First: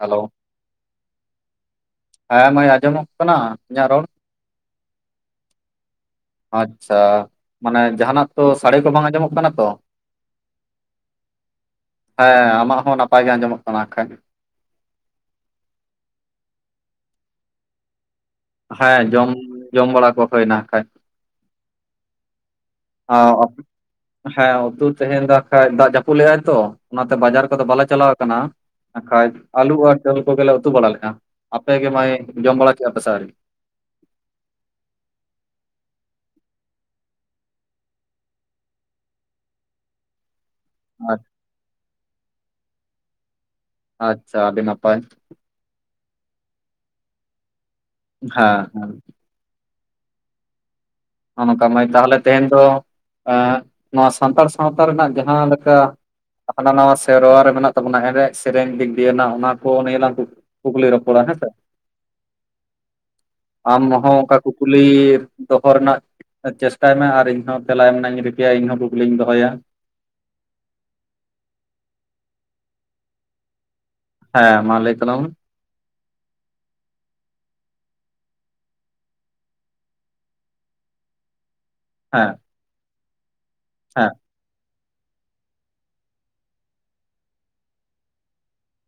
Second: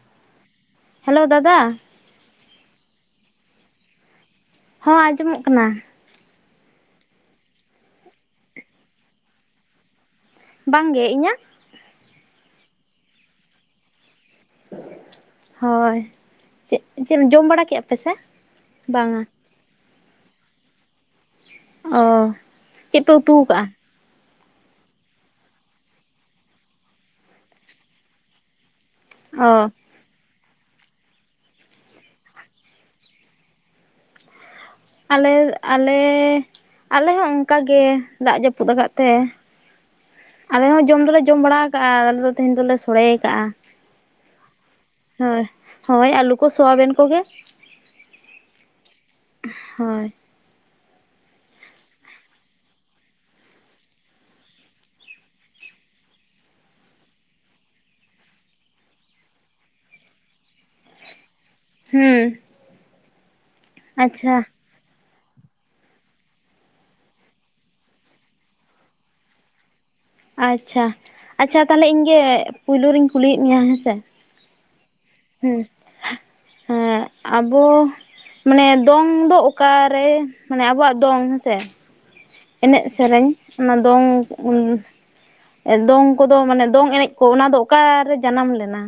Hello hello ᱫᱟᱫᱟ ᱾ ᱦᱮᱸ ᱢᱟᱭ ᱟᱸᱡᱚᱢᱚᱜ ᱠᱟᱱᱟ ᱤᱧᱟᱹᱜ ᱨᱚᱲ? ᱦᱚᱸ ᱟᱸᱡᱚᱢᱚᱜ ᱠᱟᱱᱟ ᱾ ᱟᱪᱪᱷᱟ, ᱢᱟᱱᱮ ᱡᱟᱦᱱᱟᱜ ᱛᱚ ᱥᱟᱲᱮ ᱠᱚ ᱵᱟᱝ ᱟᱸᱡᱚᱢᱚᱜ ᱠᱟᱱᱟ ᱛᱚ ᱾ ᱵᱟᱝ ᱜᱮ, ᱤᱧᱟᱹᱜ? ᱦᱮᱸ ᱟᱢᱟᱜ ᱦᱚᱸ ᱱᱟᱯᱟᱭ ᱜᱮ ᱟᱸᱡᱚᱢᱚᱜ ᱠᱟᱱᱟ ᱦᱟᱜ ᱠᱷᱟᱡ ᱾ ᱦᱳᱭ, ᱪᱮᱫ ᱪᱮᱫ ᱡᱚᱢ ᱵᱟᱲᱟ ᱠᱮᱫᱼᱟ ᱯᱮ ᱥᱮ? ᱦᱮᱸ ᱵᱟᱝᱟ ᱡᱚᱢ ᱡᱚᱢ ᱵᱟᱲᱟ ᱠᱚ ᱦᱩᱭ ᱮᱱᱟ ᱦᱟᱜ ᱠᱷᱟᱡ ᱾ ᱚ, ᱪᱮᱫ ᱯᱮ ᱩᱛᱩ ᱟᱠᱟᱜᱼᱟ? ᱦᱮᱸ ᱩᱛᱩ ᱛᱮᱦᱮᱸᱧ ᱫᱚ ᱦᱟᱜ ᱠᱷᱟᱡ ᱫᱟᱜ ᱡᱟᱹᱯᱩᱫ ᱞᱮᱜᱼᱟᱭ ᱛᱚ ᱚᱱᱟᱛᱮ ᱵᱟᱡᱟᱨ ᱠᱚᱫᱚ ᱵᱟᱞᱮ ᱪᱟᱞᱟᱣ ᱟᱠᱟᱱᱟ ᱾ ᱵᱟᱠᱷᱟᱡ ᱚ ᱟᱹᱞᱩ ᱟᱨ ᱫᱟᱹᱞ ᱠᱚᱜᱮ ᱞᱮ ᱩᱛᱩ ᱵᱟᱲᱟ ᱞᱮᱫᱼᱟ ᱾ ᱟᱯᱮ ᱜᱮ ᱢᱟᱹᱭ ᱡᱚᱢ ᱵᱟᱲᱟ ᱠᱮᱫᱼᱟ ᱯᱮ ᱟᱣᱹᱨᱤ? ᱟᱞᱮ ᱟᱞᱮ ᱟᱞᱮ ᱦᱚᱸ ᱚᱱᱠᱟ ᱜᱮ ᱫᱟᱜ ᱡᱟᱹᱯᱩᱫ ᱟᱠᱟᱫ ᱛᱮ ᱾ ᱟᱞᱮ ᱦᱚᱸ ᱡᱚᱢ ᱫᱚᱞᱮ ᱡᱚᱢ ᱵᱟᱲᱟ ᱟᱠᱟᱜᱼᱟ ᱾ ᱟᱞᱮ ᱫᱚ ᱛᱮᱦᱮᱧ ᱫᱚᱞᱮ ᱥᱳᱲᱮ ᱟᱠᱟᱜᱼᱟ ᱾ ᱟᱪᱪᱷᱟ ᱟᱹᱰᱤ ᱱᱟᱯᱟᱭ ᱾ ᱦᱳᱭ, ᱦᱳᱭ ᱟᱹᱞᱩ ᱠᱚ ᱥᱚᱣᱟᱵᱮᱱ ᱠᱚᱜᱮ ᱾ ᱦᱮᱸ ᱦᱮᱸ ᱾ ᱦᱳᱭ ᱾ ᱱᱚᱜ-ᱚ ᱱᱚᱝᱠᱟ ᱢᱟᱹᱭ ᱾ ᱛᱟᱦᱚᱞᱮ ᱛᱮᱦᱮᱧ ᱫᱚ ᱮᱸᱻ ᱱᱚᱣᱟ ᱥᱟᱱᱛᱟᱲ ᱥᱟᱶᱛᱟ ᱨᱮᱱᱟᱜ ᱡᱟᱦᱟᱸ ᱞᱮᱠᱟ ᱦᱟᱱᱟ ᱱᱟᱣᱟ ᱥᱮᱨᱣᱟ ᱨᱮ ᱢᱮᱱᱟᱜ ᱛᱟᱵᱚᱱᱟ, ᱮᱱᱮᱡ ᱥᱮᱨᱮᱧ ᱫᱤᱜᱽ ᱫᱤᱭᱟᱹᱱᱟᱜ ᱚᱱᱟ ᱠᱚ ᱱᱤᱭᱟᱹ ᱞᱟᱝ ᱠᱩᱠ ᱠᱩᱠᱞᱤ ᱨᱚᱯᱚᱲᱟ ᱦᱮᱸ ᱥᱮ ᱾ ᱦᱩᱸ ᱾ ᱟᱢ ᱦᱚᱸ ᱚᱱᱠᱟ ᱠᱩᱠᱞᱤ ᱫᱚᱦᱚ ᱨᱮᱱᱟᱜ ᱪᱮᱥᱴᱟᱭ ᱢᱮ ᱟᱨ ᱤᱧ ᱦᱚᱸ ᱛᱮᱞᱟ ᱮᱢ ᱨᱮᱱᱟᱜ ᱤᱧ ᱨᱤᱠᱟᱹᱭᱟ, ᱤᱧᱦᱚᱸ ᱠᱩᱠᱞᱤᱧ ᱫᱚᱦᱚᱭᱟ ᱾ ᱟᱪᱪᱷᱟ, ᱟᱪᱪᱷᱟ ᱛᱟᱦᱚᱞᱮ ᱤᱧ ᱜᱮ ᱯᱩᱭᱞᱩ ᱨᱤᱧ ᱠᱩᱞᱤᱭᱮᱫ ᱢᱮᱭᱟ ᱦᱮᱸ ᱥᱮ ᱾ ᱦᱮᱸ ᱢᱟ ᱞᱟᱹᱭ ᱛᱟᱞᱟᱝ ᱢᱮ ᱾ ᱦᱩᱸ, ᱦᱮᱸ ᱟᱵᱚ ᱢᱟᱱᱮ ᱫᱚᱝ ᱫᱚ ᱚᱠᱟ ᱨᱮ ᱢᱟᱱᱮ ᱟᱵᱚᱣᱟᱜ ᱫᱚᱝ ᱦᱮᱸ ᱥᱮ ᱦᱮᱸ, ᱮᱱᱮᱜ ᱥᱮᱨᱮᱧ ᱚᱱᱟ ᱫᱚᱝ, ᱦᱮᱸ ᱫᱚᱝ ᱠᱚᱫᱚ ᱢᱟᱱᱮ ᱫᱚᱝ ᱮᱱᱮᱜ ᱠᱚ ᱚᱱᱟ ᱫᱚ ᱚᱠᱟᱨᱮ ᱡᱟᱱᱟᱢ ᱞᱮᱱᱟ?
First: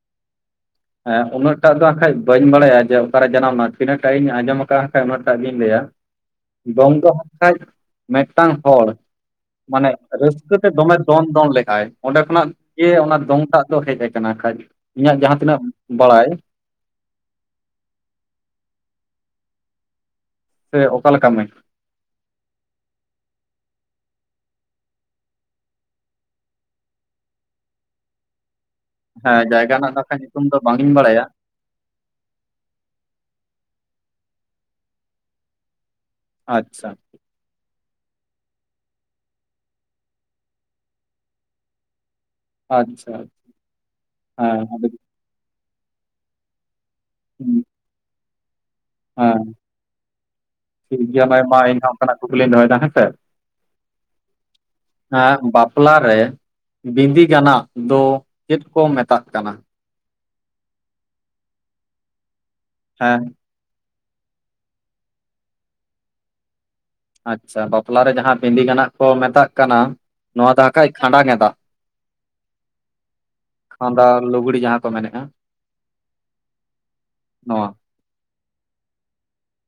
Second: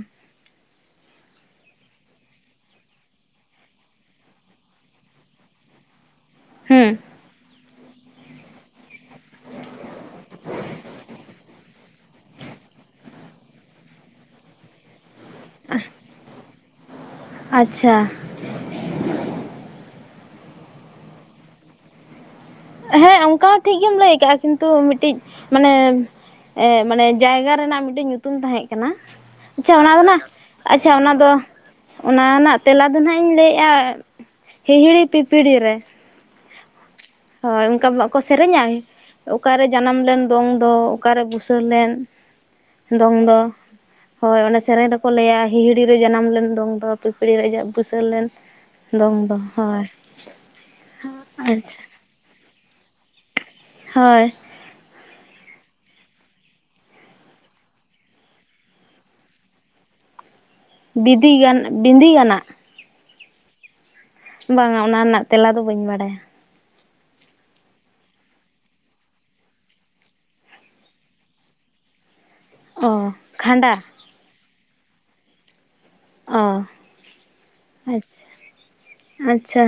ᱦᱮᱸ ᱩᱱᱟᱹᱜ ᱴᱟᱜ ᱫᱚ ᱠᱷᱟᱭ ᱵᱟᱹᱧ ᱵᱟᱲᱟᱭᱟ ᱡᱮ ᱚᱠᱟᱨᱮ ᱡᱟᱱᱟᱢ‌ ᱞᱮᱱᱟ ᱛᱤᱱᱟᱹᱜ ᱴᱟᱜ ᱤᱧ ᱟᱸᱡᱚᱢ ᱟᱠᱟᱫᱼᱟ ᱠᱷᱟᱭ ᱩᱱᱟᱹᱜ ᱴᱟᱜ ᱜᱤᱧ ᱞᱟᱹᱭᱟ᱾ [inaudible] ᱫᱚᱝ ᱫᱚ ᱢᱮᱱ ᱠᱷᱟᱭ ᱢᱤᱫᱴᱟᱝ ᱦᱚᱲ, ᱢᱟᱱᱮ ᱨᱟᱹᱥᱠᱟᱹᱛᱮ ᱫᱚᱢᱮ ᱫᱚᱱ ᱫᱚᱱ ᱞᱮᱫᱟᱭ ᱚᱸᱰᱮ ᱠᱷᱚᱱᱟᱜ ᱜᱮ ᱚᱱᱟ ᱫᱚᱝ ᱴᱟᱜ, ᱫᱚ ᱦᱮᱜ ᱟᱠᱟᱱᱟ ᱠᱷᱟᱡ ᱤᱧᱟᱹᱜ ᱡᱟᱦᱟᱸ ᱛᱤᱱᱟᱹᱜ ᱵᱟᱲᱟᱭ᱾ ᱟᱪᱪᱷᱟ, ᱥᱮ ᱚᱠᱟ ᱞᱮᱠᱟ ᱢᱟᱹᱭ, ᱦᱮᱸ ᱚᱱᱠᱟ ᱦᱚᱸ ᱴᱷᱤᱠ ᱜᱮᱢ ᱞᱟᱹᱭ ᱠᱟᱜᱼᱟ ᱠᱤᱱᱛᱩ ᱢᱤᱫᱴᱤᱡ ᱢᱟᱱᱮ, ᱮᱸ ᱢᱟᱱᱮ ᱡᱟᱭᱜᱟ ᱨᱮᱱᱟᱜ ᱢᱤᱫᱴᱮᱱ ᱧᱩᱛ ᱛᱩᱢ ᱛᱟᱦᱮᱸ ᱠᱟᱱᱟ ᱦᱮᱸ ᱟᱪᱪᱷᱟ ᱡᱟᱭᱜᱟ ᱚᱱᱟ ᱨᱮᱱᱟᱜ ᱫᱚ ᱦᱟᱸᱜ ᱱᱟ ᱠᱷᱟᱡ ᱧᱩᱛᱩᱢ ᱫᱚ ᱟᱪᱪᱷᱟ ᱵᱟᱝᱤᱧ ᱚᱱᱟ ᱵᱟᱲᱟᱭᱟ ᱫᱚ, ᱚᱱᱟ ᱨᱮᱱᱟᱜ ᱛᱮᱞᱟ ᱫᱚ ᱱᱟᱦᱟᱜ ᱤᱧ ᱞᱟᱹᱭᱮᱜᱼᱟ ᱦᱤᱦᱤᱲᱤ ᱯᱤᱯᱤᱲᱤ ᱨᱮ, ᱟᱪᱪᱷᱟ, ᱦᱳᱭ ᱚᱱᱠᱟ ᱵᱟᱠᱚ ᱥᱮᱨᱮᱧᱟᱭ, ᱚᱠᱟᱨᱮ ᱡᱟᱱᱟᱢ ᱞᱮᱱ ᱫᱚᱝ ᱫᱚ ᱚᱠᱟᱨᱮ ᱵᱩᱥᱟᱹᱲ ᱞᱮᱱ, ᱟᱪᱪᱷᱟ ᱫᱚᱝ ᱫᱚ ᱦᱳᱭ ᱚᱱᱟ ᱦᱮᱸ ᱟᱫᱚ ᱥᱮᱨᱮᱧ ᱫᱚᱠᱚ ᱞᱟᱹᱭᱟ, ᱦᱤᱦᱤᱲᱤ ᱨᱮ ᱡᱟᱱᱟᱢ ᱞᱮᱱ ᱫᱚᱝ ᱫᱚ ᱯᱤᱯᱤᱲᱤ ᱨᱮ ᱦᱩᱸ ᱟᱡᱟᱜ ᱵᱩᱥᱟᱹᱲ ᱞᱮᱱ, ᱫᱚᱝ ᱫᱚ ᱦᱮᱸ ᱦᱳᱭ ᱴᱷᱤᱠ ᱜᱮᱭᱟ ᱢᱟᱼᱢᱟ ᱟᱪᱪᱷᱟ ᱤᱧᱦᱚᱸ ᱚᱱᱠᱟᱱᱟᱜ ᱠᱩᱠᱞᱤᱧ ᱫᱚᱦᱚᱭᱮᱫᱟ ᱦᱮᱸᱥᱮ᱾ ᱦᱳᱭ, ᱟᱨ ᱵᱟᱯᱞᱟ ᱨᱮ, ᱵᱸᱤᱫᱤ ᱜᱟᱱᱟᱜ ᱫᱚ ᱪᱮᱫ ᱠᱚ ᱢᱮᱛᱟᱜ ᱠᱟᱱᱟ? ᱵᱤᱫᱤ ᱜᱟᱱ ᱵᱸᱤᱫᱤ ᱜᱟᱱᱟᱜ, ᱦᱮᱸ, ᱵᱟᱝᱟ ᱚᱱᱟ ᱨᱮᱱᱟᱜ ᱛᱮᱞᱟ ᱫᱚ ᱵᱟᱹᱧ ᱵᱟᱰᱟᱭᱟ᱾ ᱟᱪᱪᱷᱟ ᱵᱟᱯᱞᱟᱨᱮ ᱡᱟᱦᱟᱸ ᱵᱤᱸᱫᱤ ᱜᱮᱱᱟᱜ ᱠᱚ ᱢᱮᱛᱟᱜ ᱠᱟᱱᱟ ᱱᱚᱣᱟ ᱫᱚ ᱠᱷᱟᱡ ᱠᱷᱟᱸᱰᱟ ᱱᱮᱸᱱᱫᱟ᱾ ᱚ ᱠᱷᱟᱸᱰᱟ, ᱰᱟ ᱞᱩᱜᱽᱲᱤ ᱡᱟᱦᱟᱸ ᱠᱚ ᱢᱮᱱᱮᱜᱼᱟ᱾ ᱚ ᱱᱚᱣᱟ ᱟᱪᱪᱷᱟ ᱟᱪᱪᱷᱟ᱾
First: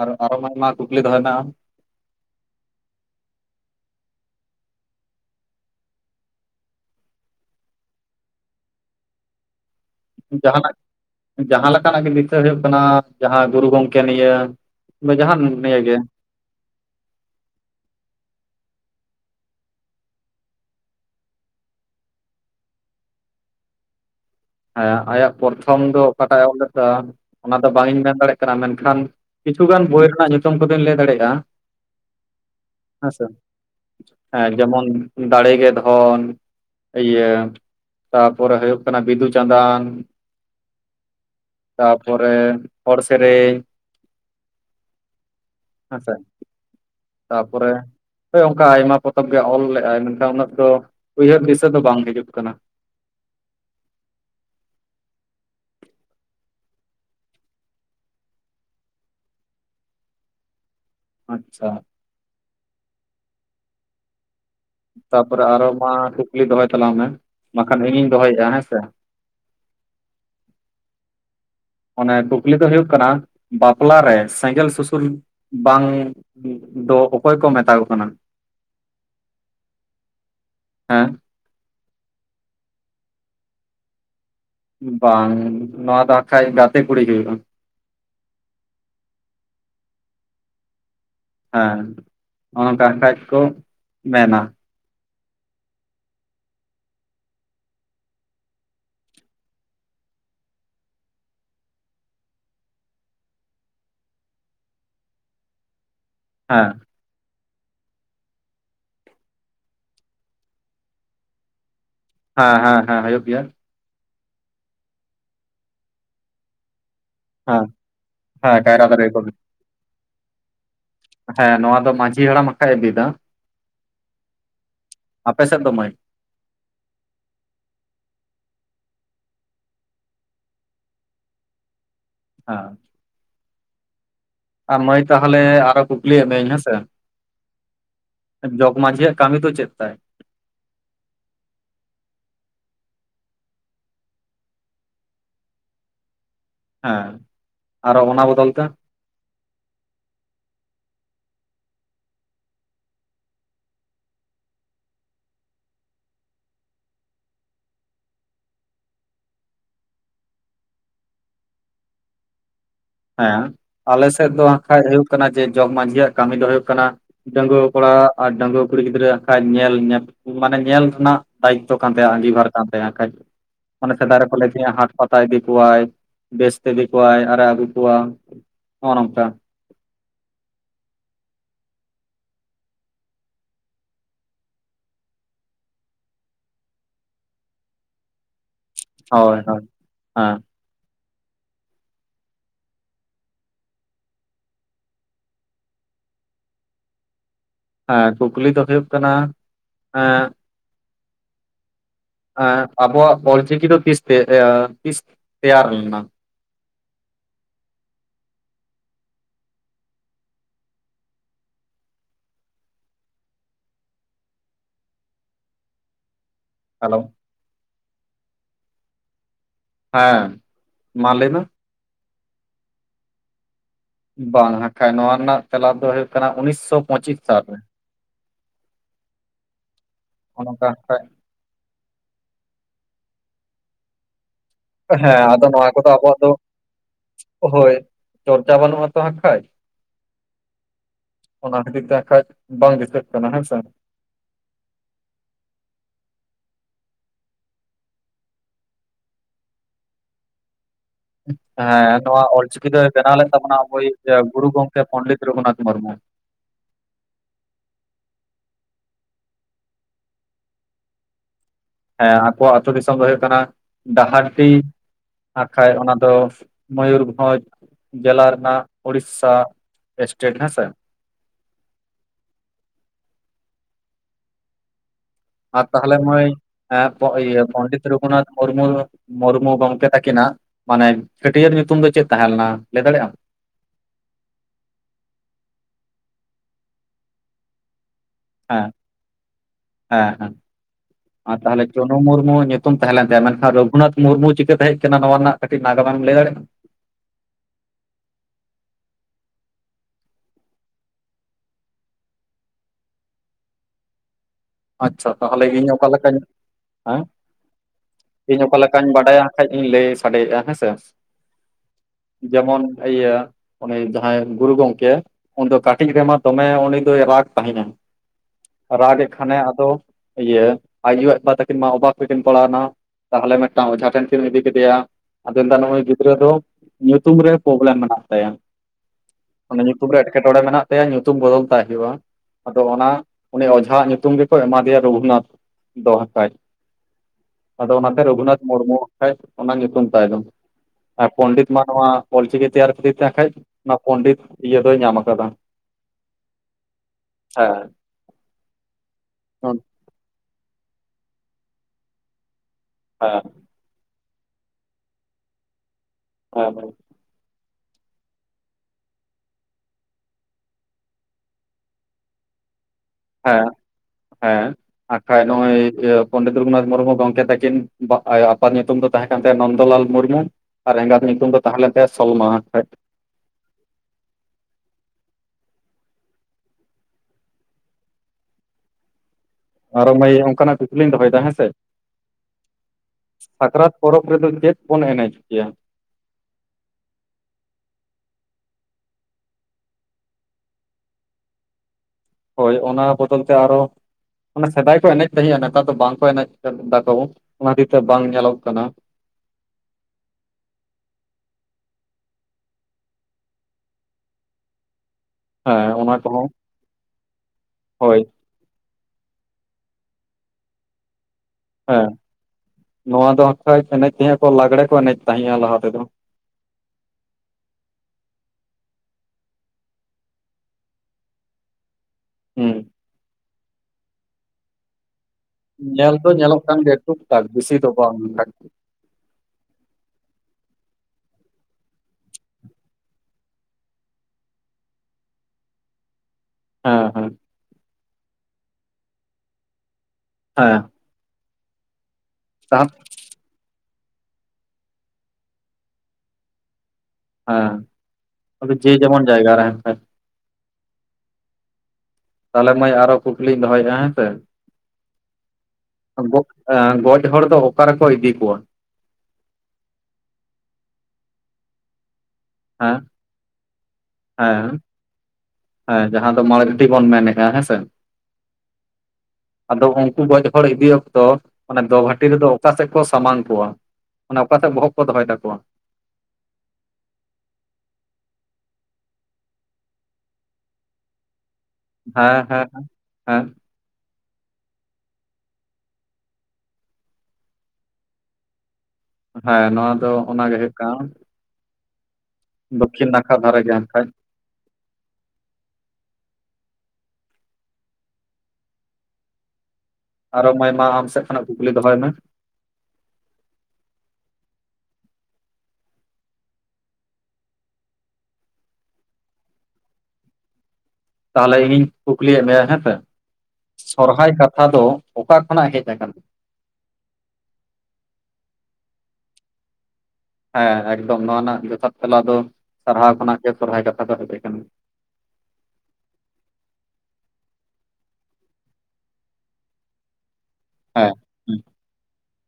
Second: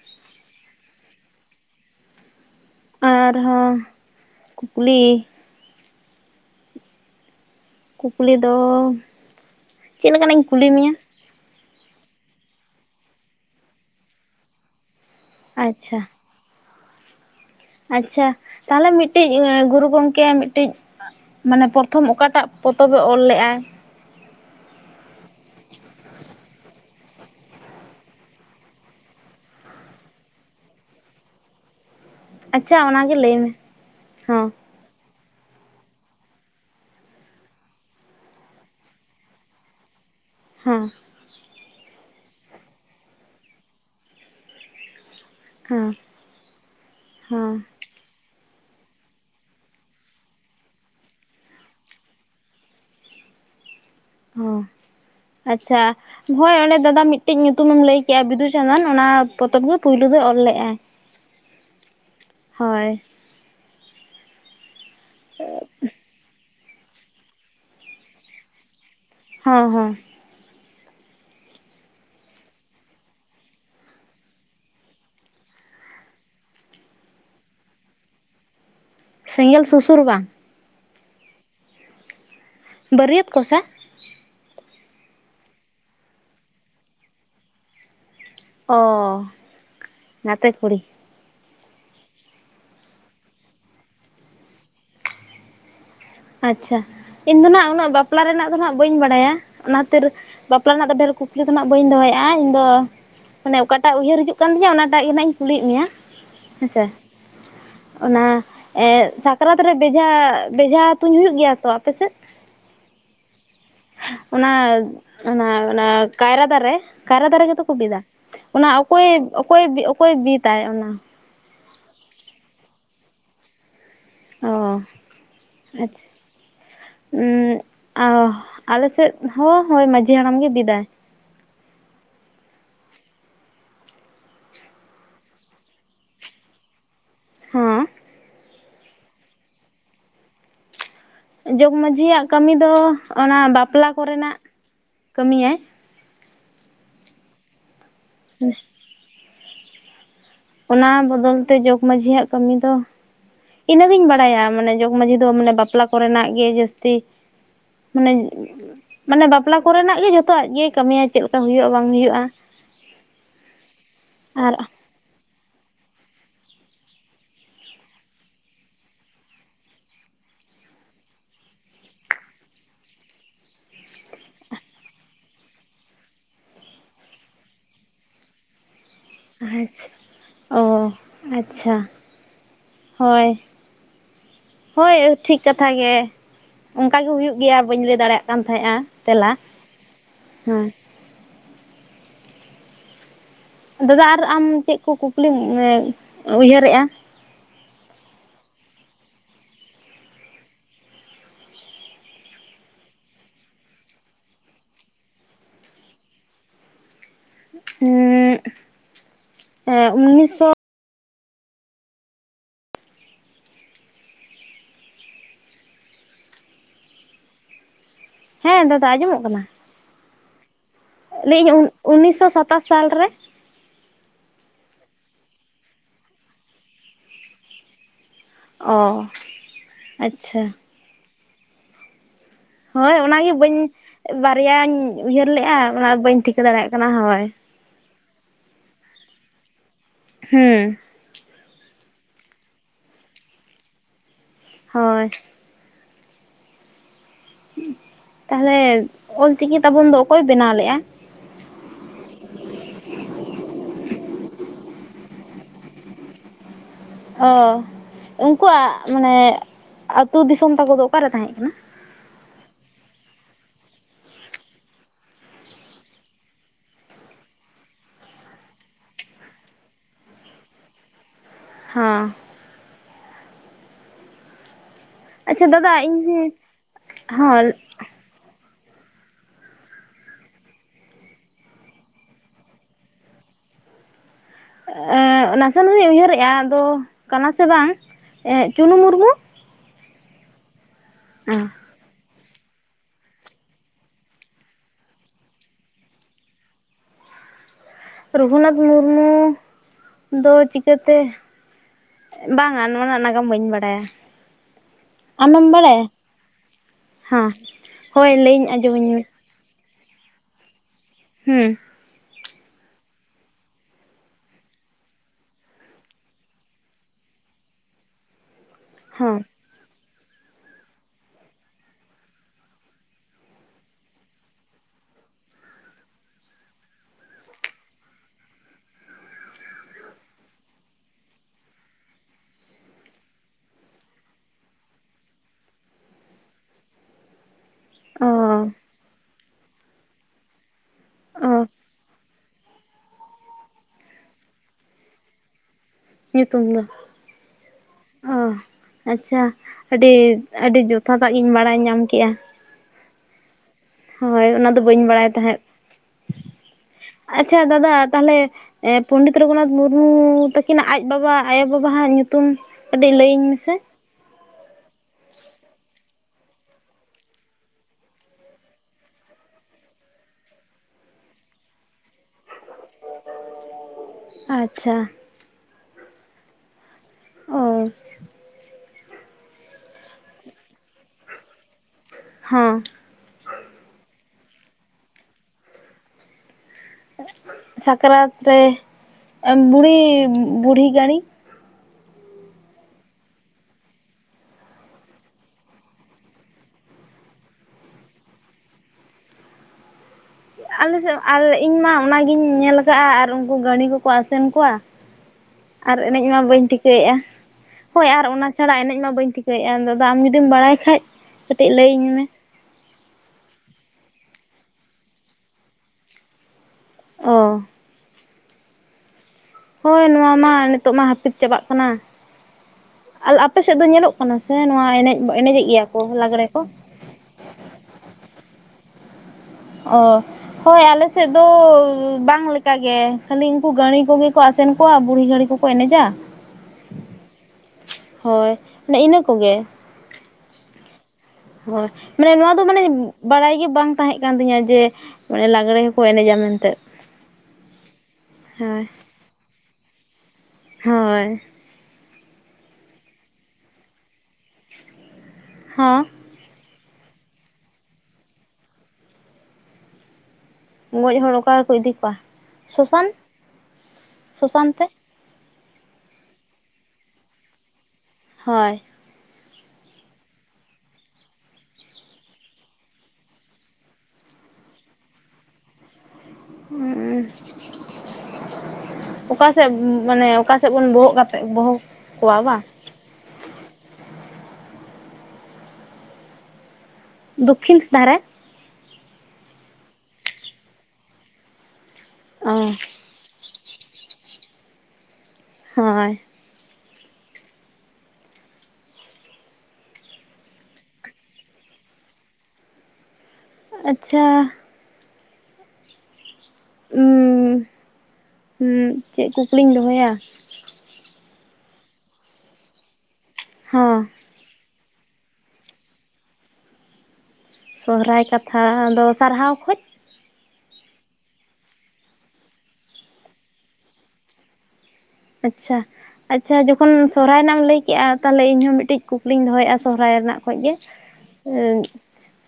ᱟᱨ ᱟᱨᱚ ᱢᱟ ᱠᱩᱠᱞᱤ ᱫᱚᱦᱚᱭ ᱢᱮ ᱟᱢ, ᱟᱨᱦᱚᱸ ᱠᱩᱠᱞᱤ, ᱠᱩᱠᱞᱤ ᱫᱚ ᱪᱮᱫ ᱞᱮᱠᱟᱱᱟᱜ ᱤᱧ ᱠᱩᱞᱤ ᱡᱟᱦᱟᱱᱟᱜ ᱢᱮᱭᱟ? ᱡᱟᱦᱟᱸ ᱞᱮᱠᱟᱱᱟᱜ ᱜᱮ ᱫᱤᱥᱟᱹ ᱦᱩᱭᱩᱜ ᱠᱟᱱᱟ ᱡᱟᱦᱟᱸ ᱜᱩᱨᱩ ᱜᱚᱝᱠᱮ ᱱᱤᱭᱟᱹ ᱡᱟᱦᱟᱱ ᱱᱤᱭᱟᱹᱜᱮ᱾ ᱟᱪᱪᱷᱟ ᱟᱪᱪᱷᱟ ᱛᱟᱦᱚᱞᱮ ᱢᱤᱫᱴᱤᱡ ᱜᱩᱨᱩ ᱜᱚᱝᱠᱮ ᱭᱟᱜ ᱢᱤᱫᱴᱤᱡ ᱢᱟᱱᱮ ᱯᱨᱚᱛᱷᱚᱢ ᱚᱠᱟᱴᱟᱜ ᱯᱚᱛᱚᱵᱮ ᱚᱞ ᱞᱮᱜᱼᱟ? ᱦᱮᱸ ᱟᱭᱟᱜ ᱯᱨᱛᱷᱚᱢ ᱫᱚ ᱚᱠᱟᱴᱟᱜ ᱚᱞ ᱞᱮᱫᱟ, ᱚᱱᱟ ᱫᱚ ᱵᱟᱝ ᱤᱧ ᱢᱮᱱ ᱫᱟᱲᱮᱭᱟᱜ ᱠᱟᱱᱟ ᱢᱮᱱᱠᱷᱟᱱ ᱠᱤᱪᱷᱩᱩᱜᱟᱱ ᱵᱳᱭ ᱨᱮᱱᱟᱜ ᱧᱩᱛᱩᱢ ᱠᱚᱫᱚᱧ ᱞᱟᱹᱭ ᱫᱟᱲᱮᱭᱟᱜᱼᱟ᱾ ᱟᱪᱪᱷᱟ ᱚᱱᱟᱜᱮ ᱦᱮᱸᱥᱮ ᱞᱟᱹᱭ ᱢᱮ ᱦᱚᱸ ᱦᱮᱸ ᱡᱮᱢᱚᱱ, ᱫᱟᱲᱮᱜᱮ ᱫᱷᱚᱱ ᱤᱭᱟᱹ ᱛᱟᱯᱚᱨᱮ ᱦᱩᱭᱩᱜ ᱠᱟᱱᱟ ᱵᱤᱫᱩ, ᱪᱚᱱᱫᱟᱱ᱾ ᱦᱮᱸ, ᱛᱟᱯᱚᱨᱮ ᱦᱚᱲ ᱥᱮᱨᱮᱧ, ᱦᱚᱸ ᱦᱮᱸᱥᱮ ᱦᱚᱸ ᱛᱟᱯᱚᱨᱮ, ᱦᱳᱭ ᱚᱱᱠᱟ ᱟᱭᱢᱟ ᱯᱚᱛᱚᱵ ᱜᱮ ᱚᱞ ᱞᱮᱜᱟᱭ ᱢᱮᱱᱠᱷᱟᱱ ᱩᱱᱟᱹᱜ ᱫᱚ ᱩᱭᱦᱟᱹᱨ ᱫᱤᱥᱟᱹ ᱫᱚ ᱵᱟᱝ ᱦᱤᱡᱩᱜ ᱠᱟᱱᱟ᱾ ᱦᱩᱸ ᱟᱪᱪᱷᱟ ᱦᱳᱭ ᱚᱸᱰᱮ ᱫᱟᱫᱟ ᱢᱤᱫᱴᱮᱡ ᱧᱩᱛᱩᱢᱮᱢ ᱞᱟᱹᱭ ᱠᱮᱜᱼᱟ ᱵᱤᱫᱩᱼᱪᱟᱸᱫᱟᱱ ᱚᱱᱟ ᱯᱚᱛᱚᱵ ᱜᱮ ᱯᱳᱭᱞᱳ ᱫᱚᱭ ᱚᱞ ᱞᱮᱫᱟᱭ ᱟᱪᱪᱷᱟ ᱦᱳᱭ ᱛᱟᱯᱚᱨᱮ ᱟᱨᱚ ᱢᱟ ᱠᱩᱠᱞᱤ ᱫᱚᱦᱚᱭ ᱛᱟᱞᱟᱝ ᱢᱮ ᱵᱟᱠᱷᱟᱱ ᱤᱧᱤᱧ ᱫᱚᱦᱚᱭᱮᱫᱼᱟ ᱦᱮᱸᱥᱮ ᱦᱚᱸᱻᱦᱚᱸᱻ ᱚᱱᱮ ᱠᱩᱠᱞᱤ ᱫᱚ ᱦᱩᱭᱩᱜ ᱠᱟᱱᱟ ᱵᱟᱯᱞᱟ ᱨᱮ ᱥᱮᱸᱜᱮᱞ ᱥᱩᱥᱩᱨ ᱵᱟᱸᱠ ᱫᱚ ᱚᱠᱚᱭ ᱠᱚ ᱢᱮᱛᱟ ᱠᱚ ᱠᱟᱱᱟ᱾ ᱥᱮᱸᱜᱮᱞ ᱥᱩᱥᱩᱨ ᱵᱟᱸᱠ ᱦᱮᱸ ᱵᱟᱹᱨᱭᱟᱹᱛ ᱠᱚᱥᱟ ᱵᱟᱝ ᱱᱚᱣᱟ ᱫᱚ ᱟᱠᱷᱟᱡ ᱜᱟᱛᱮ ᱠᱩᱲᱤ ᱦᱩᱭᱩᱜᱼᱟ᱾ ᱚ ᱜᱟᱛᱮ ᱠᱩᱲᱤ ᱦᱮᱸ ᱚᱱᱮ ᱠᱷᱟᱡ ᱠᱚ ᱢᱮᱱᱟ ᱟᱪᱪᱷᱟ ᱤᱧ ᱫᱚ ᱱᱷᱟᱜ ᱩᱱᱟᱹᱜ ᱵᱟᱯᱞᱟ ᱨᱮᱱᱟᱜ ᱫᱚ ᱱᱷᱟᱜ ᱵᱟᱹᱧ ᱵᱟᱲᱟᱭᱟ ᱚᱱᱟ ᱠᱷᱟᱹᱛᱤᱨ ᱵᱟᱯᱞᱟ ᱨᱮᱱᱟᱜ ᱫᱚ ᱰᱷᱮᱨ ᱠᱩᱠᱞᱤ ᱫᱚ ᱱᱟᱦᱟᱸᱜ ᱵᱟᱹᱧ ᱫᱚᱦᱚᱭᱮᱜᱼᱟ ᱤᱧᱫᱚ ᱢᱟᱱᱮ ᱚᱠᱟᱴᱟᱜ ᱩᱭᱦᱟᱹᱨ ᱦᱤᱡᱩᱜ ᱠᱟᱱ ᱛᱤᱧᱟᱹ ᱚᱱᱟᱴᱟᱜ ᱜᱮ ᱱᱟᱦᱟᱜ ᱤᱧ ᱠᱩᱞᱤᱭᱮᱫ ᱢᱮᱭᱟ ᱦᱮᱸ ᱦᱮᱸᱥᱮ ᱚᱱᱟ ᱮᱸ ᱥᱟᱠᱨᱟᱛ ᱨᱮ ᱵᱮᱡᱷᱟ ᱵᱮᱡᱷᱟ ᱛᱩᱧ ᱦᱩᱭᱩᱜ ᱜᱮᱭᱟ ᱛᱚ ᱟᱯᱮᱥᱮᱫ ᱦᱮᱸ ᱦᱮᱸ ᱦᱮᱸ ᱦᱩᱭᱩᱜ ᱜᱮᱭᱟ᱾ ᱚᱱᱟ ᱚᱱᱟ ᱚᱱᱟ ᱠᱟᱭᱨᱟ ᱫᱟᱨᱮ ᱠᱟᱭᱨᱟ ᱫᱟᱨᱮ ᱜᱮᱛᱚ ᱦᱮᱸ ᱠᱚ ᱵᱤᱫᱟ ᱦᱮᱸ ᱚᱱᱟ ᱠᱟᱭᱨᱟ ᱫᱟᱨᱮ ᱚᱠᱚᱭᱮ ᱠᱚ ᱚᱠᱚᱭᱮ ᱚᱠᱚᱭᱮ ᱵᱤᱫᱟᱭ ᱚᱱᱟ ᱦᱮᱸ ᱱᱚᱣᱟ ᱫᱚ ᱢᱟᱺᱡᱷᱤ ᱦᱟᱲᱟᱢ ᱦᱟᱸᱠᱷᱟᱡ ᱮ ᱵᱤᱫᱟ ᱚ ᱟᱯᱮ ᱥᱮᱫ ᱫᱚ ᱢᱟᱹᱭ ᱟᱪᱪᱷᱟ [unintelligible] ᱳᱦ ᱟᱞᱮ ᱥᱮᱫ ᱦᱚᱸ ᱦᱚᱭ ᱢᱟᱺᱡᱷᱤ ᱦᱟᱲᱟᱢ ᱜᱮ ᱵᱤᱫᱟᱭ ᱦᱮᱸ ᱟᱨ ᱢᱟᱹᱭ ᱛᱟᱦᱚᱞᱮ ᱟᱨᱦᱚ ᱠᱩᱠᱞᱤᱭᱮᱫ ᱢᱮᱭᱟᱹᱧ ᱦᱮᱸᱥᱮ ᱦᱮᱸ ᱡᱚᱜᱽ ᱢᱟᱺᱡᱷᱤᱭᱟᱜ ᱠᱟᱹᱢᱤ ᱫᱚ ᱪᱮᱫ ᱛᱟᱭ ᱡᱚᱜᱽ ᱢᱟᱺᱡᱷᱤᱭᱟᱜ ᱠᱟᱹᱢᱤ ᱫᱚ ᱚᱱᱟ ᱵᱟᱯᱞᱟ ᱠᱚᱨᱮᱱᱟᱜ ᱠᱟᱹᱢᱤᱭᱟᱭ ᱦᱮᱸ ᱟᱨᱚ ᱚᱱᱟ ᱵᱚᱫᱚᱞ ᱛᱮ ᱚᱱᱟ ᱵᱚᱫᱚᱞ ᱛᱮ ᱡᱚᱜᱽ ᱢᱟᱺᱡᱷᱤᱭᱟᱜ ᱠᱟᱹᱢᱤ ᱫᱚ ᱤᱱᱟᱹᱜᱤᱧ ᱵᱟᱲᱟᱭᱟ ᱢᱟᱱᱮ ᱡᱚᱜᱽ ᱢᱟᱺᱡᱷᱤ ᱫᱚ ᱢᱟᱱᱮ ᱵᱟᱯᱞᱟ ᱠᱚᱨᱮᱱᱟᱜ ᱜᱮ ᱡᱟᱹᱥᱛᱤ ᱢᱟᱱᱮ ᱢᱟᱱᱮ ᱵᱟᱯᱞᱟ ᱠᱚᱨᱮᱱᱟᱜ ᱜᱮ ᱡᱷᱚᱛᱚ ᱟᱡᱜᱮᱭ ᱠᱟᱹᱢᱤᱭᱟ ᱪᱮᱫ ᱞᱮᱠᱟ ᱦᱩᱭᱩᱜᱼᱟ᱾ ᱵᱟᱝ ᱦᱩᱭᱩᱜᱼᱟ? ᱦᱮᱸ ᱟᱞᱮ ᱥᱮᱫ ᱫᱚ ᱟᱨ ᱵᱟᱝᱠᱷᱟᱡ ᱦᱩᱭᱩᱜ ᱠᱟᱱᱟ ᱡᱮ ᱡᱚᱜᱽ ᱢᱟᱺᱡᱷᱤᱭᱟᱜ ᱠᱟᱹᱢᱤ ᱫᱚ ᱦᱩᱭᱩᱜ ᱠᱟᱱᱟ᱾ ᱰᱟᱺᱜᱩᱣᱟᱹ ᱠᱚᱲᱟ ᱟᱨ ᱰᱟᱺᱜᱩᱣᱟᱹ ᱠᱩᱲᱤ ᱜᱤᱫᱽᱨᱟᱹ ᱦᱟᱸᱜᱠᱷᱟᱡ ᱧᱮᱞ ᱧᱮᱯ ᱢᱟᱱᱮ ᱧᱮᱞ ᱨᱮᱱᱟᱜ ᱫᱟᱭᱤᱛᱭᱚ ᱠᱟᱱ ᱛᱟᱭᱟ ᱟᱸᱜᱤᱵᱷᱟᱨ ᱠᱟᱱ ᱛᱟᱭᱟ ᱦᱟᱸᱜᱠᱷᱟᱡ ᱚᱱᱮ ᱥᱮᱫᱟᱭ ᱨᱮᱠᱚ ᱞᱟᱹᱭ ᱠᱮᱜᱼᱟ ᱦᱟᱸᱴ ᱯᱟᱛᱟᱭ ᱤᱫᱤ ᱠᱚᱣᱟᱭ ᱵᱮᱥ ᱛᱮ ᱤᱫᱤ ᱠᱚᱣᱟᱭ ᱟᱨᱮ ᱟᱹᱜᱩ ᱠᱚᱣᱟ ᱱᱚᱜᱼᱚᱭ ᱱᱚᱝᱠᱟ ᱟᱪᱷᱟ ᱚ ᱟᱪᱪᱷᱟ ᱦᱚᱭ ᱦᱳᱭ ᱴᱷᱤᱠ ᱠᱟᱛᱷᱟ ᱜᱮ ᱚᱱᱠᱟ ᱜᱮ ᱦᱩᱭᱩᱜ ᱜᱮᱭᱟ ᱵᱟᱹᱧ ᱞᱟᱹᱭ ᱫᱟᱲᱮᱭᱟᱜ ᱠᱟᱱ ᱛᱟᱦᱮᱸᱫᱼᱟ ᱛᱮᱞᱟ ᱦᱳᱭ ᱦᱳᱭ ᱦᱮᱸ ᱫᱟᱫᱟ ᱟᱨ ᱟᱢ ᱪᱮᱫ ᱠᱚ ᱠᱩᱠᱞᱤᱢ ᱩᱭᱦᱟᱹᱨᱮᱜᱼᱟ᱾ ᱦᱮᱸ ᱠᱩᱠᱞᱤ ᱫᱚ ᱦᱩᱭᱩᱜ ᱠᱟᱱᱟ ᱮᱸᱜ ᱮᱸ ᱟᱵᱚᱣᱟᱜ ᱚᱞ ᱪᱤᱠᱤ ᱫᱚ ᱛᱤᱥ ᱛᱮ, ᱮᱸ ᱛᱤᱥ ᱛᱮᱭᱟᱨ ᱞᱮᱱᱟ? ᱮᱸᱜ ᱮᱸ ᱩᱱᱤᱥᱥᱚ ᱦᱮᱞᱳ ᱦᱮᱸ ᱫᱟᱫᱟ ᱟᱸᱡᱚᱢᱚᱜ ᱠᱟᱱᱟ? ᱦᱮᱸ᱾ ᱢᱟ ᱞᱟᱹᱭ ᱢᱮ ᱞᱟᱹᱭᱮᱜ-ᱤᱧ ᱩᱱᱤᱥᱥᱚ ᱥᱟᱛᱟᱥ ᱥᱟᱞᱨᱮ᱾ ᱵᱟᱝ ᱦᱟᱸᱜ‌ ᱠᱷᱟᱡ ᱱᱚᱣᱟ ᱨᱮᱱᱟᱜ ᱛᱮᱞᱟ ᱫᱚ ᱦᱩᱭᱩᱜ ᱠᱟᱱᱟ ᱩᱱᱤᱥᱥᱚ ᱯᱚᱸᱪᱤᱥ ᱥᱟᱞ ᱨᱮ᱾ ᱚ, ᱟᱪ ᱟᱫᱚ ᱦᱟᱸᱜ ᱠᱷᱟᱡ ᱦᱳᱭ ᱚᱱᱟᱜᱮ ᱵᱟᱹᱧ ᱵᱟᱨᱭᱟᱧ ᱦᱮᱸ ᱩᱭᱦᱟᱹᱨ ᱟᱫᱚ ᱞᱮᱜ-ᱟ ᱱᱚᱣᱟ ᱠᱚᱫᱚ ᱚᱱᱟ ᱟᱵᱚᱣᱟᱜ ᱵᱟᱹᱧ ᱫᱚ ᱴᱷᱤᱠᱟᱹ ᱫᱟᱲᱮᱭᱟᱜ ᱠᱟᱱᱟ ᱦᱳᱭ᱾ ᱦᱳᱭ᱾ ᱪᱚᱨᱪᱟ ᱵᱟᱱᱩᱜ-ᱟᱛᱚ ᱦᱟᱸᱜ ᱠᱷᱟᱡ᱾ ᱦᱩᱸ᱾ ᱚᱱᱟ ᱠᱷᱟᱹᱤᱨ ᱛᱮ ᱦᱟᱸᱜ ᱠᱷᱟᱡ ᱵᱟᱝ ᱫᱤᱥᱟᱹᱜ ᱠᱟᱱᱟ ᱦᱮᱸ ᱥᱮ᱾ ᱦᱳᱭ᱾ ᱛᱟᱦᱞᱮ ᱚᱞᱪᱤᱠᱤ ᱛᱟᱵᱚᱱ ᱫᱚ ᱚᱠᱚᱭ ᱵᱮᱱᱟᱣ ᱞᱮᱜ-ᱟ? ᱦᱮᱸ ᱱᱚᱣᱟ ᱚᱞᱪᱤᱠᱤ ᱫᱚᱭ ᱵᱮᱱᱟᱣ ᱞᱮᱫ ᱛᱟᱵᱚᱱᱟ ᱟᱵᱚᱭᱤᱡ ᱜᱩᱨᱩ ᱜᱚᱝᱠᱮ ᱯᱚᱱᱰᱤᱛ ᱨᱚᱜᱷᱩᱱᱟᱛᱷ ᱢᱩᱨᱢᱩ᱾ ᱚᱻ ᱩᱝᱠᱩᱣᱟᱜ ᱢᱟᱱᱮ ᱟᱹᱛᱩ ᱫᱤᱥᱚᱢ ᱛᱟᱠᱚ ᱫᱚ ᱚᱠᱟᱨᱮ ᱛᱟᱦᱮᱸ ᱠᱟᱱᱟ? ᱦᱮᱸ ᱟᱠᱚᱣᱟᱜ ᱟᱛᱳ ᱫᱤᱥᱚᱢ ᱫᱚ ᱦᱩᱭᱩᱜ ᱠᱟᱱᱟ ᱰᱟᱦᱟᱨᱰᱤ ᱦᱟᱸᱜ ᱠᱷᱟᱡ ᱚᱱᱟ ᱫᱚ ᱢᱚᱭᱩᱨᱵᱷᱚᱸᱡᱽ ᱡᱮᱞᱟ ᱨᱮᱱᱟᱜ ᱩᱲᱤᱥᱥᱟ ᱥᱴᱮᱹᱴ ᱦᱮᱸ ᱥᱮ᱾ ᱦᱟᱸ᱾ ᱟᱪᱪᱷᱟ ᱟᱨ ᱫᱟᱫᱟ ᱛᱟᱦᱞᱮ ᱢᱟᱭ ᱤᱧ ᱮᱸ ᱛᱚ ᱤᱭᱟᱹ ᱦᱚᱸ ᱯᱚᱱᱰᱤᱛ ᱨᱩᱜᱷᱩᱱᱟᱛᱽ ᱢᱩᱨᱢᱩ, ᱢᱩᱨᱢᱩ ᱜᱚᱝᱠᱮ ᱛᱟᱠᱤᱱᱟᱜ ᱢᱟᱱᱮ ᱪᱷᱟᱹᱴᱤᱭᱟᱹᱨ ᱧᱩᱛᱩᱢ ᱫᱚ ᱪᱮᱫ ᱛᱟᱦᱮᱸ ᱞᱮᱱᱟ ᱞᱟᱹᱭ ᱫᱟᱲᱮᱜ-ᱟᱢ? ᱮᱸᱜ, ᱱᱟᱥᱮ ᱱᱟᱜ ᱤᱧ ᱩᱭᱦᱟᱹᱨᱮᱜ-ᱟ ᱟᱫᱚ ᱠᱟᱱᱟ ᱥᱮ ᱵᱟᱝ ᱮᱸ ᱦᱮᱸ ᱪᱩᱱᱩ ᱢᱩᱨᱢᱩ᱾ ᱦᱮᱸ ᱦᱮᱸ ᱟᱨ ᱛᱟᱦᱞᱮ ᱡᱚᱱᱚ ᱢᱩᱨᱢᱩᱣᱟᱜ ᱧᱩᱛᱩᱢ ᱛᱟᱦᱮᱸ ᱞᱮᱱ ᱛᱟᱭᱟ ᱪᱩᱱᱩ ᱪᱩᱱᱩ ᱢᱩᱨᱢᱩ ᱧᱩᱛᱩᱢ ᱛᱟᱦᱮᱸ ᱞᱮᱱᱛᱟᱭᱟ, ᱢᱮᱱᱠᱷᱟᱱ ᱨᱚᱜᱷᱩᱱᱟᱛᱷ ᱢᱩᱨᱢᱩ ᱪᱤᱠᱟᱹᱛᱮ ᱦᱮᱡ ᱠᱟᱱᱟ ᱱᱚᱣᱟ ᱨᱮᱱᱟᱜ ᱠᱟᱹᱴᱤᱡ ᱱᱟᱜᱟᱢᱮᱢ ᱞᱟᱹᱭ ᱫᱟᱲᱮᱭᱟᱜ-ᱟ? ᱨᱩᱜᱷᱩᱱᱟᱛᱷ ᱢᱩᱨᱢᱩ ᱫᱚ ᱪᱤᱠᱟᱹᱛᱮ? ᱵᱟᱝᱟ ᱱᱚᱣᱟ ᱨᱮᱱᱟᱜ ᱱᱟᱜᱟᱢ ᱵᱟᱹᱧ ᱵᱟᱲᱟᱭᱟ᱾ ᱟᱪᱪᱷᱟ ᱛᱟᱦᱞᱮ ᱟᱢᱮᱢ ᱤᱧ ᱚᱠᱟ ᱞᱮᱠᱟᱧ ᱦᱮᱸ, ᱦᱳᱭ ᱤᱧ ᱞᱟᱹᱭᱟᱹᱧ ᱚᱠᱟ ᱞᱮᱠᱟᱧ ᱟᱸᱡᱚᱢᱟᱹᱧ ᱢᱮ ᱵᱟᱰᱟᱭᱟ ᱠᱟᱺᱡ ᱤᱧ ᱞᱟᱹᱭ ᱥᱟᱰᱮᱭᱮᱜ-ᱟ, ᱦᱮᱸ ᱥᱮ? ᱦᱩᱸ᱾ ᱡᱮᱢᱚᱱ ᱤᱭᱟᱹ ᱩᱱᱤ ᱡᱟᱦᱟᱸᱭ ᱜᱩᱨᱩ ᱜᱚᱝᱠᱮ ᱩᱱ ᱫᱚ ᱠᱟᱹᱴᱤᱡ ᱨᱮᱢᱟ ᱫᱚᱢᱮ ᱩᱱᱤ ᱫᱚᱭ ᱨᱟᱜᱽ ᱛᱟᱦᱮᱸᱡ-ᱟ᱾ ᱨᱟᱜᱮᱜ ᱦᱮᱸ ᱠᱷᱟᱱᱮ ᱟᱫᱚ ᱤᱭᱟᱹ ᱟᱡ ᱟᱭᱩ ᱟᱡ ᱵᱟ ᱛᱟᱹᱠᱤᱱ ᱢᱟ ᱚᱵᱟᱠ ᱨᱮᱠᱤᱱ ᱯᱟᱲᱟᱣᱱᱟ᱾ ᱛᱟᱦᱞᱮ ᱢᱮᱫᱴᱟᱝ ᱚᱡᱷᱟ ᱴᱷᱮᱱ ᱠᱤᱱ ᱤᱫᱤ ᱠᱮᱫᱮᱭᱟ᱾ ᱟᱫᱚᱭ ᱞᱟᱹᱭᱫᱟ ᱱᱩᱭ ᱜᱤᱫᱽᱨᱟᱹ ᱫᱚ ᱧᱩᱛᱩᱢ ᱨᱮ ᱯᱨᱚᱵᱞᱮᱢ ᱢᱮᱱᱟᱜ ᱛᱟᱭᱟ᱾ ᱚᱱᱮ ᱧᱩᱛᱩᱢ ᱨᱮ ᱮᱴᱠᱮᱴᱚᱬᱮ ᱢᱮᱱᱟᱜ ᱛᱟᱭᱟ ᱧᱩᱛᱩᱢ ᱵᱚᱫᱚᱞ ᱛᱟᱭ ᱦᱩᱭᱩᱜ-ᱟ᱾ ᱟᱫᱚ ᱚᱱᱟ ᱩᱱᱤ ᱚᱡᱷᱟᱣᱟᱜ ᱧᱩᱛᱩᱢ ᱜᱮᱠᱚ ᱮᱢᱟ ᱫᱮᱭᱟ ᱨᱚᱜᱷᱩᱱᱟᱛᱷ ᱫᱚ ᱦᱟᱸᱜ ᱠᱷᱟᱡ᱾ ᱟᱫᱚ ᱚᱱᱟᱛᱮ ᱚ ᱨᱚᱜᱷᱩᱱᱟᱛᱷ ᱢᱩᱨᱢᱩ ᱦᱟᱸᱜ ᱠᱷᱟᱡ ᱚᱱᱟ ᱧᱩᱛᱩᱢ ᱛᱟᱭ ᱫᱚ᱾ ᱟᱨ ᱚ ᱯᱚᱱᱰᱤᱛ ᱢᱟ ᱱᱚᱣᱟ ᱚᱞᱪᱤᱠᱤ ᱛᱮᱭᱟᱨ ᱠᱷᱟᱛᱤᱨ ᱛᱮ ᱦᱟᱸᱜ ᱠᱷᱟᱡ ᱱᱚᱣᱟ ᱯᱚᱱᱰᱤᱛ ᱤᱭᱟᱹ ᱫᱚᱭ ᱧᱟᱢᱟᱠᱟᱫᱟ᱾ ᱧᱩᱛᱩᱢ ᱫᱚ᱾ ᱦᱮᱸ ᱚ, ᱟᱪᱪᱷᱟ ᱦᱮᱸ ᱟᱹᱰᱤ ᱟᱹᱰᱤ ᱡᱚᱛᱷᱟᱛᱟᱜ ᱜᱤᱧ ᱵᱟᱲᱟᱭ ᱧᱟᱢ ᱠᱮᱜ-ᱟ᱾ ᱦᱮᱸ᱾ ᱦᱳᱭ ᱚᱱᱟ ᱫᱚ ᱵᱟᱹᱧ ᱵᱟᱲᱟᱭ ᱛᱟᱦᱮᱸᱫ ᱦᱮᱸ ᱢᱟᱹᱭ ᱟᱪᱪᱷᱟ ᱫᱟᱫᱟ ᱛᱟᱞᱦᱮ ᱮ ᱯᱚᱱᱰᱤᱛ ᱨᱚᱜᱷᱩᱱᱟᱛᱷ ᱢᱩᱨᱢᱩᱻ ᱛᱟᱹᱠᱤᱱᱟᱜ ᱟᱡ ᱵᱟᱵᱟ ᱟᱭᱳᱼᱵᱟᱵᱟᱦᱟᱜ ᱧᱩᱛᱩᱢ ᱠᱟᱹᱴᱤᱡ ᱞᱟᱹᱭᱟᱹᱧ ᱦᱮᱸ ᱢᱮᱥᱮ ᱦᱮᱸ ᱟᱠᱷᱟᱡ ᱱᱚᱜᱼᱚᱭ ᱤᱭᱟᱹ ᱯᱚᱱᱰᱤᱛ ᱨᱚᱜᱷᱩᱱᱟᱛᱷ ᱢᱩᱨᱢᱩ ᱜᱚᱢᱠᱮ ᱛᱟᱹᱠᱤᱱ ᱟᱯᱟᱛ ᱧᱩᱛᱩᱢ ᱫᱚ ᱛᱟᱦᱮᱸ ᱠᱟᱱ ᱛᱟᱭᱟ ᱱᱚᱱᱫᱚᱞᱟᱞ ᱢᱩᱨᱢᱩ ᱟᱨ ᱮᱸᱜᱟᱛ ᱧᱩᱛᱩᱢ ᱫᱚ ᱛᱟᱦᱮᱸᱞᱱ ᱛᱟᱭᱟ ᱥᱚᱞᱢᱟ ᱟᱠᱷᱟᱡ ᱟᱪᱪᱷᱟ ᱚ ᱟᱨᱚ ᱢᱟᱹᱭ ᱚᱱᱠᱟᱱᱟᱜ ᱠᱩᱠᱤᱞᱤᱧ ᱫᱚᱦᱚᱭ ᱫᱟ ᱦᱮᱸ ᱥᱮ ᱦᱚᱸ ᱥᱟᱠᱨᱟᱛ ᱯᱚᱨᱚᱵᱽ ᱨᱮᱫᱚ ᱪᱮᱫ ᱵᱚᱱ ᱮᱱᱮᱡᱽ ᱜᱮᱭᱟ? ᱥᱟᱠᱨᱟᱛ ᱨᱮ ᱮᱸ ᱵᱩᱲᱤ ᱵᱩᱲᱦᱤ ᱜᱟᱹᱲᱤ ᱦᱳᱭ ᱚᱱᱟ ᱵᱚᱫᱚᱞ ᱛᱮ ᱟᱨᱚ ᱚᱱᱟ ᱥᱮᱫᱟᱭ ᱠᱚ ᱮᱱᱮᱡ ᱛᱟᱦᱤᱡᱼᱟ ᱱᱮᱛᱟᱨ ᱫᱚ ᱵᱟᱝᱠᱚ ᱮᱱᱮᱡ ᱫᱟᱛᱚ ᱚᱱᱟ ᱠᱷᱟᱛᱤᱨ ᱛᱮ ᱵᱟᱝ ᱧᱮᱞᱚᱜ ᱠᱟᱱᱟ ᱟᱞᱮ ᱥᱮᱫ ᱟᱞᱮ ᱤᱧᱢᱟ ᱚᱱᱟᱜᱤᱧ ᱧᱮᱞ ᱠᱟᱜᱼᱟ ᱟᱨ ᱩᱱᱠᱩ ᱜᱟᱹᱰᱤ ᱠᱚᱠᱚ ᱟᱥᱮᱱ ᱠᱚᱣᱟ ᱦᱮᱸ ᱟᱨ ᱚᱱᱟ ᱮᱱᱮᱡ ᱠᱚᱦᱚᱸ ᱢᱟ ᱵᱟᱹᱧ ᱴᱷᱤᱠᱟᱹᱭᱮᱫᱼᱟ ᱦᱳᱭ ᱟᱨ ᱚᱱᱟ ᱪᱷᱟᱲᱟ ᱮᱱᱮᱡ ᱢᱟ ᱵᱟᱹᱧ ᱴᱷᱤᱠᱟᱹᱭᱮᱫᱼᱟ ᱫᱟᱫᱟ ᱟᱢ ᱡᱩᱫᱤᱢ ᱵᱟᱲᱟᱭ ᱠᱷᱟᱡ ᱠᱟᱹᱴᱤᱡ ᱞᱟᱹᱭᱟᱹᱧ ᱦᱮᱸ ᱢᱮ ᱱᱚᱣᱟ ᱫᱚ ᱦᱟᱸᱜ ᱠᱷᱟᱡ ᱮᱱᱮᱡ ᱛᱟᱦᱤᱡᱼᱟ ᱠᱚ ᱞᱟᱜᱽᱲᱮ ᱠᱚ ᱮᱱᱮᱡ ᱛᱟᱦᱮᱸᱜᱼᱟ ᱞᱟᱦᱟ ᱛᱮᱫᱚ ᱚ ᱦᱳᱭ ᱱᱚᱣᱟ ᱢᱟ ᱱᱤᱛᱚᱜ ᱢᱟ ᱦᱟᱯᱤᱫ ᱪᱟᱵᱟᱜ ᱠᱟᱱᱟ ᱦᱩᱸ ᱟᱨ ᱟᱯᱮ ᱥᱮᱫ ᱫᱚ ᱧᱮᱞᱚᱜ ᱠᱟᱱᱟ ᱥᱮ ᱱᱚᱣᱟ ᱮᱱᱮᱡᱽ ᱮᱱᱮᱡᱽ ᱮᱜ ᱧᱮᱞ ᱫᱚ ᱧᱮᱞᱚᱜ ᱠᱟᱱ ᱜᱮᱭᱟ ᱴᱩᱠ ᱴᱟᱠ ᱵᱮᱥᱤ ᱫᱚ ᱵᱟᱝ ᱟᱠᱷᱟᱡ ᱚ ᱦᱳᱭ ᱟᱞᱮᱥᱮᱫ ᱫᱚᱻ ᱵᱟᱝᱞᱮᱠᱟ ᱜᱮ ᱠᱷᱟᱹᱞᱤ ᱩᱱᱠᱩ ᱜᱟᱺᱲᱤ ᱠᱚᱜᱮ ᱠᱚ ᱟᱥᱮᱱ ᱠᱚᱣᱟ ᱵᱩᱲᱦᱤ ᱜᱟᱺᱲᱤ ᱠᱚ ᱠᱚ ᱮᱱᱮᱡᱟ ᱦᱮᱸ ᱦᱮᱸ ᱦᱳᱭ ᱤᱱᱟᱹ ᱠᱚᱜᱮ ᱦᱮᱸ ᱦᱳᱭ ᱢᱟᱱᱮ ᱱᱚᱣᱟ ᱫᱚ ᱢᱟᱱᱮ ᱛᱟᱦ ᱵᱟᱲᱟᱭ ᱜᱮ ᱵᱟᱝ ᱛᱟᱦᱮᱸᱜ ᱠᱟᱱ ᱛᱤᱧᱟᱹ ᱡᱮ ᱞᱟᱜᱽᱲᱮ ᱦᱚᱸᱠᱚ ᱮᱱᱮᱡᱟ ᱢᱮᱱᱛᱮ ᱦᱮᱸ ᱦᱳᱭ ᱡᱮ ᱡᱮᱢᱚᱱ ᱡᱟᱭᱜᱟ ᱨᱮ ᱟᱠᱷᱟᱡ ᱦᱳᱭ ᱛᱟᱞᱦᱮ ᱢᱟᱹᱭ ᱟᱨᱚ ᱠᱩᱠᱞᱤᱧ ᱫᱚᱦᱚᱭᱮᱫᱟ ᱦᱮᱸᱥᱮ ᱦᱚᱸ ᱜᱚᱜ ᱜᱚᱡ ᱦᱚᱲ ᱫᱚ ᱚᱠᱟ ᱨᱮᱠᱚ ᱤᱫᱤ ᱠᱚᱣᱟ? ᱜᱚᱡ ᱦᱚᱲ ᱚᱠᱟ ᱨᱮᱠᱚ ᱤᱫᱤ ᱠᱚᱣᱟ ᱦᱮᱸ ᱥᱚᱥᱟᱱ ᱥᱚᱥᱟᱱ ᱦᱮᱸ ᱛᱮ ᱦᱮᱸ ᱡᱟᱦᱟᱸ ᱫᱚ ᱢᱟᱲᱜᱷᱟᱴᱤ ᱵᱚᱱ ᱢᱮᱱᱮᱫᱼᱟ ᱦᱮᱸᱥᱮ ᱦᱳᱭ ᱟᱫᱚ ᱩᱱᱠᱩ ᱜᱚᱡ ᱦᱚᱲ ᱤᱫᱤ ᱚᱠᱛᱚ ᱚᱱᱮ ᱫᱚ ᱵᱷᱟᱹᱴᱤ ᱨᱮᱫᱚ ᱚᱠᱟ ᱥᱮᱫ ᱠᱚ ᱥᱟᱢᱟᱝ ᱠᱚᱣᱟ ᱢᱟᱱᱮ ᱚᱠᱟᱥᱮᱫ ᱵᱚᱦᱚᱜ ᱠᱚ ᱫᱚᱦᱚᱭ ᱛᱟᱠᱚᱣᱟ? ᱦᱩᱸ ᱚᱠᱟ ᱥᱮᱫ ᱢᱟᱱᱮ ᱚᱠᱟ ᱥᱮᱫ ᱵᱚᱱ ᱵᱚᱦᱚᱜ ᱠᱟᱛᱮ ᱵᱚᱦᱚᱜ ᱠᱚᱣᱟ ᱦᱮᱸ ᱵᱟᱝ ᱦᱮᱸ ᱦᱮᱸ ᱫᱚᱠᱷᱤᱱ ᱫᱷᱟᱨᱮ ᱦᱮᱸ ᱱᱚᱣᱟ ᱫᱚ ᱚᱱᱟᱜᱮ ᱦᱩᱭᱩᱜ ᱠᱟᱱᱟ᱾ ᱚ ᱫᱚᱠᱠᱷᱤᱱ ᱱᱟᱠᱷᱟ ᱫᱷᱟᱨᱮ ᱜᱮ ᱦᱟᱜ ᱠᱷᱟᱡ ᱦᱳᱭ ᱟᱨᱚ ᱢᱟᱹᱭ ᱢᱟ ᱟᱢ ᱥᱮᱫ ᱠᱷᱚᱱᱟᱜ ᱠᱩᱠᱞᱤ ᱫᱚᱦᱚᱭ ᱢᱮ ᱟᱪᱪᱷᱟ ᱚᱩ ᱦᱩᱸ ᱪᱮᱫ ᱠᱩᱠᱞᱤᱧ ᱫᱚᱦᱚᱭᱟ? ᱛᱟᱦᱮᱞᱮ ᱤᱧ ᱠᱩᱠᱞᱤᱭᱮᱫ ᱢᱮᱭᱟ ᱦᱮᱸᱥᱮ ᱦᱚᱸ ᱥᱚᱨᱦᱟᱭ ᱠᱟᱛᱷᱟ ᱫᱚ ᱚᱠᱟ ᱠᱷᱚᱱᱟᱜ ᱦᱮᱸᱡ ᱟᱠᱟᱱᱟ? ᱥᱚᱦᱚᱨᱟᱭ ᱠᱟᱛᱷᱟ ᱫᱚ ᱥᱟᱨᱦᱟᱣ ᱠᱷᱚᱡ ᱦᱮᱸ ᱮᱠᱫᱚᱢ ᱱᱚᱣᱟ ᱨᱮᱱᱟᱜ ᱡᱚᱛᱷᱟᱛ ᱛᱮᱞᱟ ᱫᱚ ᱥᱟᱨᱦᱟᱣ ᱠᱷᱚᱱᱟᱜ ᱜᱮ ᱥᱚᱨᱦᱟᱭ ᱠᱟᱛᱷᱟ ᱫᱚ ᱦᱮᱸᱡ ᱠᱟᱱᱟ᱾ ᱟᱪᱪᱷᱟ ᱟᱪᱪᱷᱟ ᱡᱚᱠᱷᱚᱱ ᱥᱚᱨᱦᱟᱭ ᱨᱮᱱᱟᱜ ᱮᱢ ᱞᱟᱹᱭ ᱠᱮᱜ-ᱟ ᱛᱟᱦᱚᱞᱮ ᱤᱧᱦᱚᱸ ᱢᱤᱫᱴᱤᱡ ᱠᱩᱠᱞᱤᱧ ᱫᱚᱦᱚᱭᱮᱫ-ᱟ ᱥᱚᱨᱦᱟᱭ ᱨᱮᱱᱟᱜ ᱠᱷᱚᱡ ᱜᱮ ᱦᱮᱸ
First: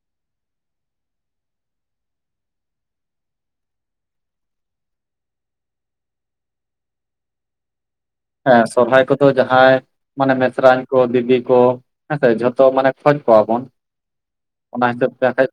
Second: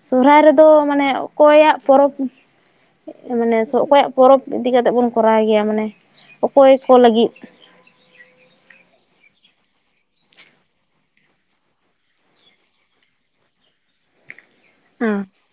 ᱥᱚᱦᱨᱟᱭ ᱨᱮᱫᱚ ᱢᱟᱱᱮ ᱚᱠᱚᱭᱟᱜ ᱯᱚᱨᱚᱵᱽ ᱢᱟᱱᱮ ᱚᱠᱚᱭᱟᱜ ᱯᱚᱨᱚᱵᱽ ᱤᱫᱤ ᱠᱟᱛᱮᱜ ᱵᱚᱱ ᱠᱚᱨᱟᱣ ᱜᱮᱭᱟ ᱢᱟᱱᱮ ᱚᱠᱚᱭ ᱠᱚ ᱞᱟᱹᱜᱤᱫ ᱦᱮᱸ ᱥᱚᱨᱦᱟᱭ ᱠᱚᱫᱚ ᱡᱟᱦᱟᱸᱭ ᱢᱟᱱᱮ ᱢᱮᱥᱨᱟᱧ ᱠᱚ ᱫᱤᱫᱤ ᱠᱚ ᱦᱮᱸᱥᱮ ᱡᱷᱚᱛᱚ ᱢᱟᱱᱮ ᱠᱷᱚᱡ ᱠᱚᱣᱟ ᱵᱚᱱ ᱚᱱᱟ ᱦᱤᱥᱟᱹᱵ ᱦᱮᱸ ᱛᱮ ᱵᱟᱠᱷᱟᱡ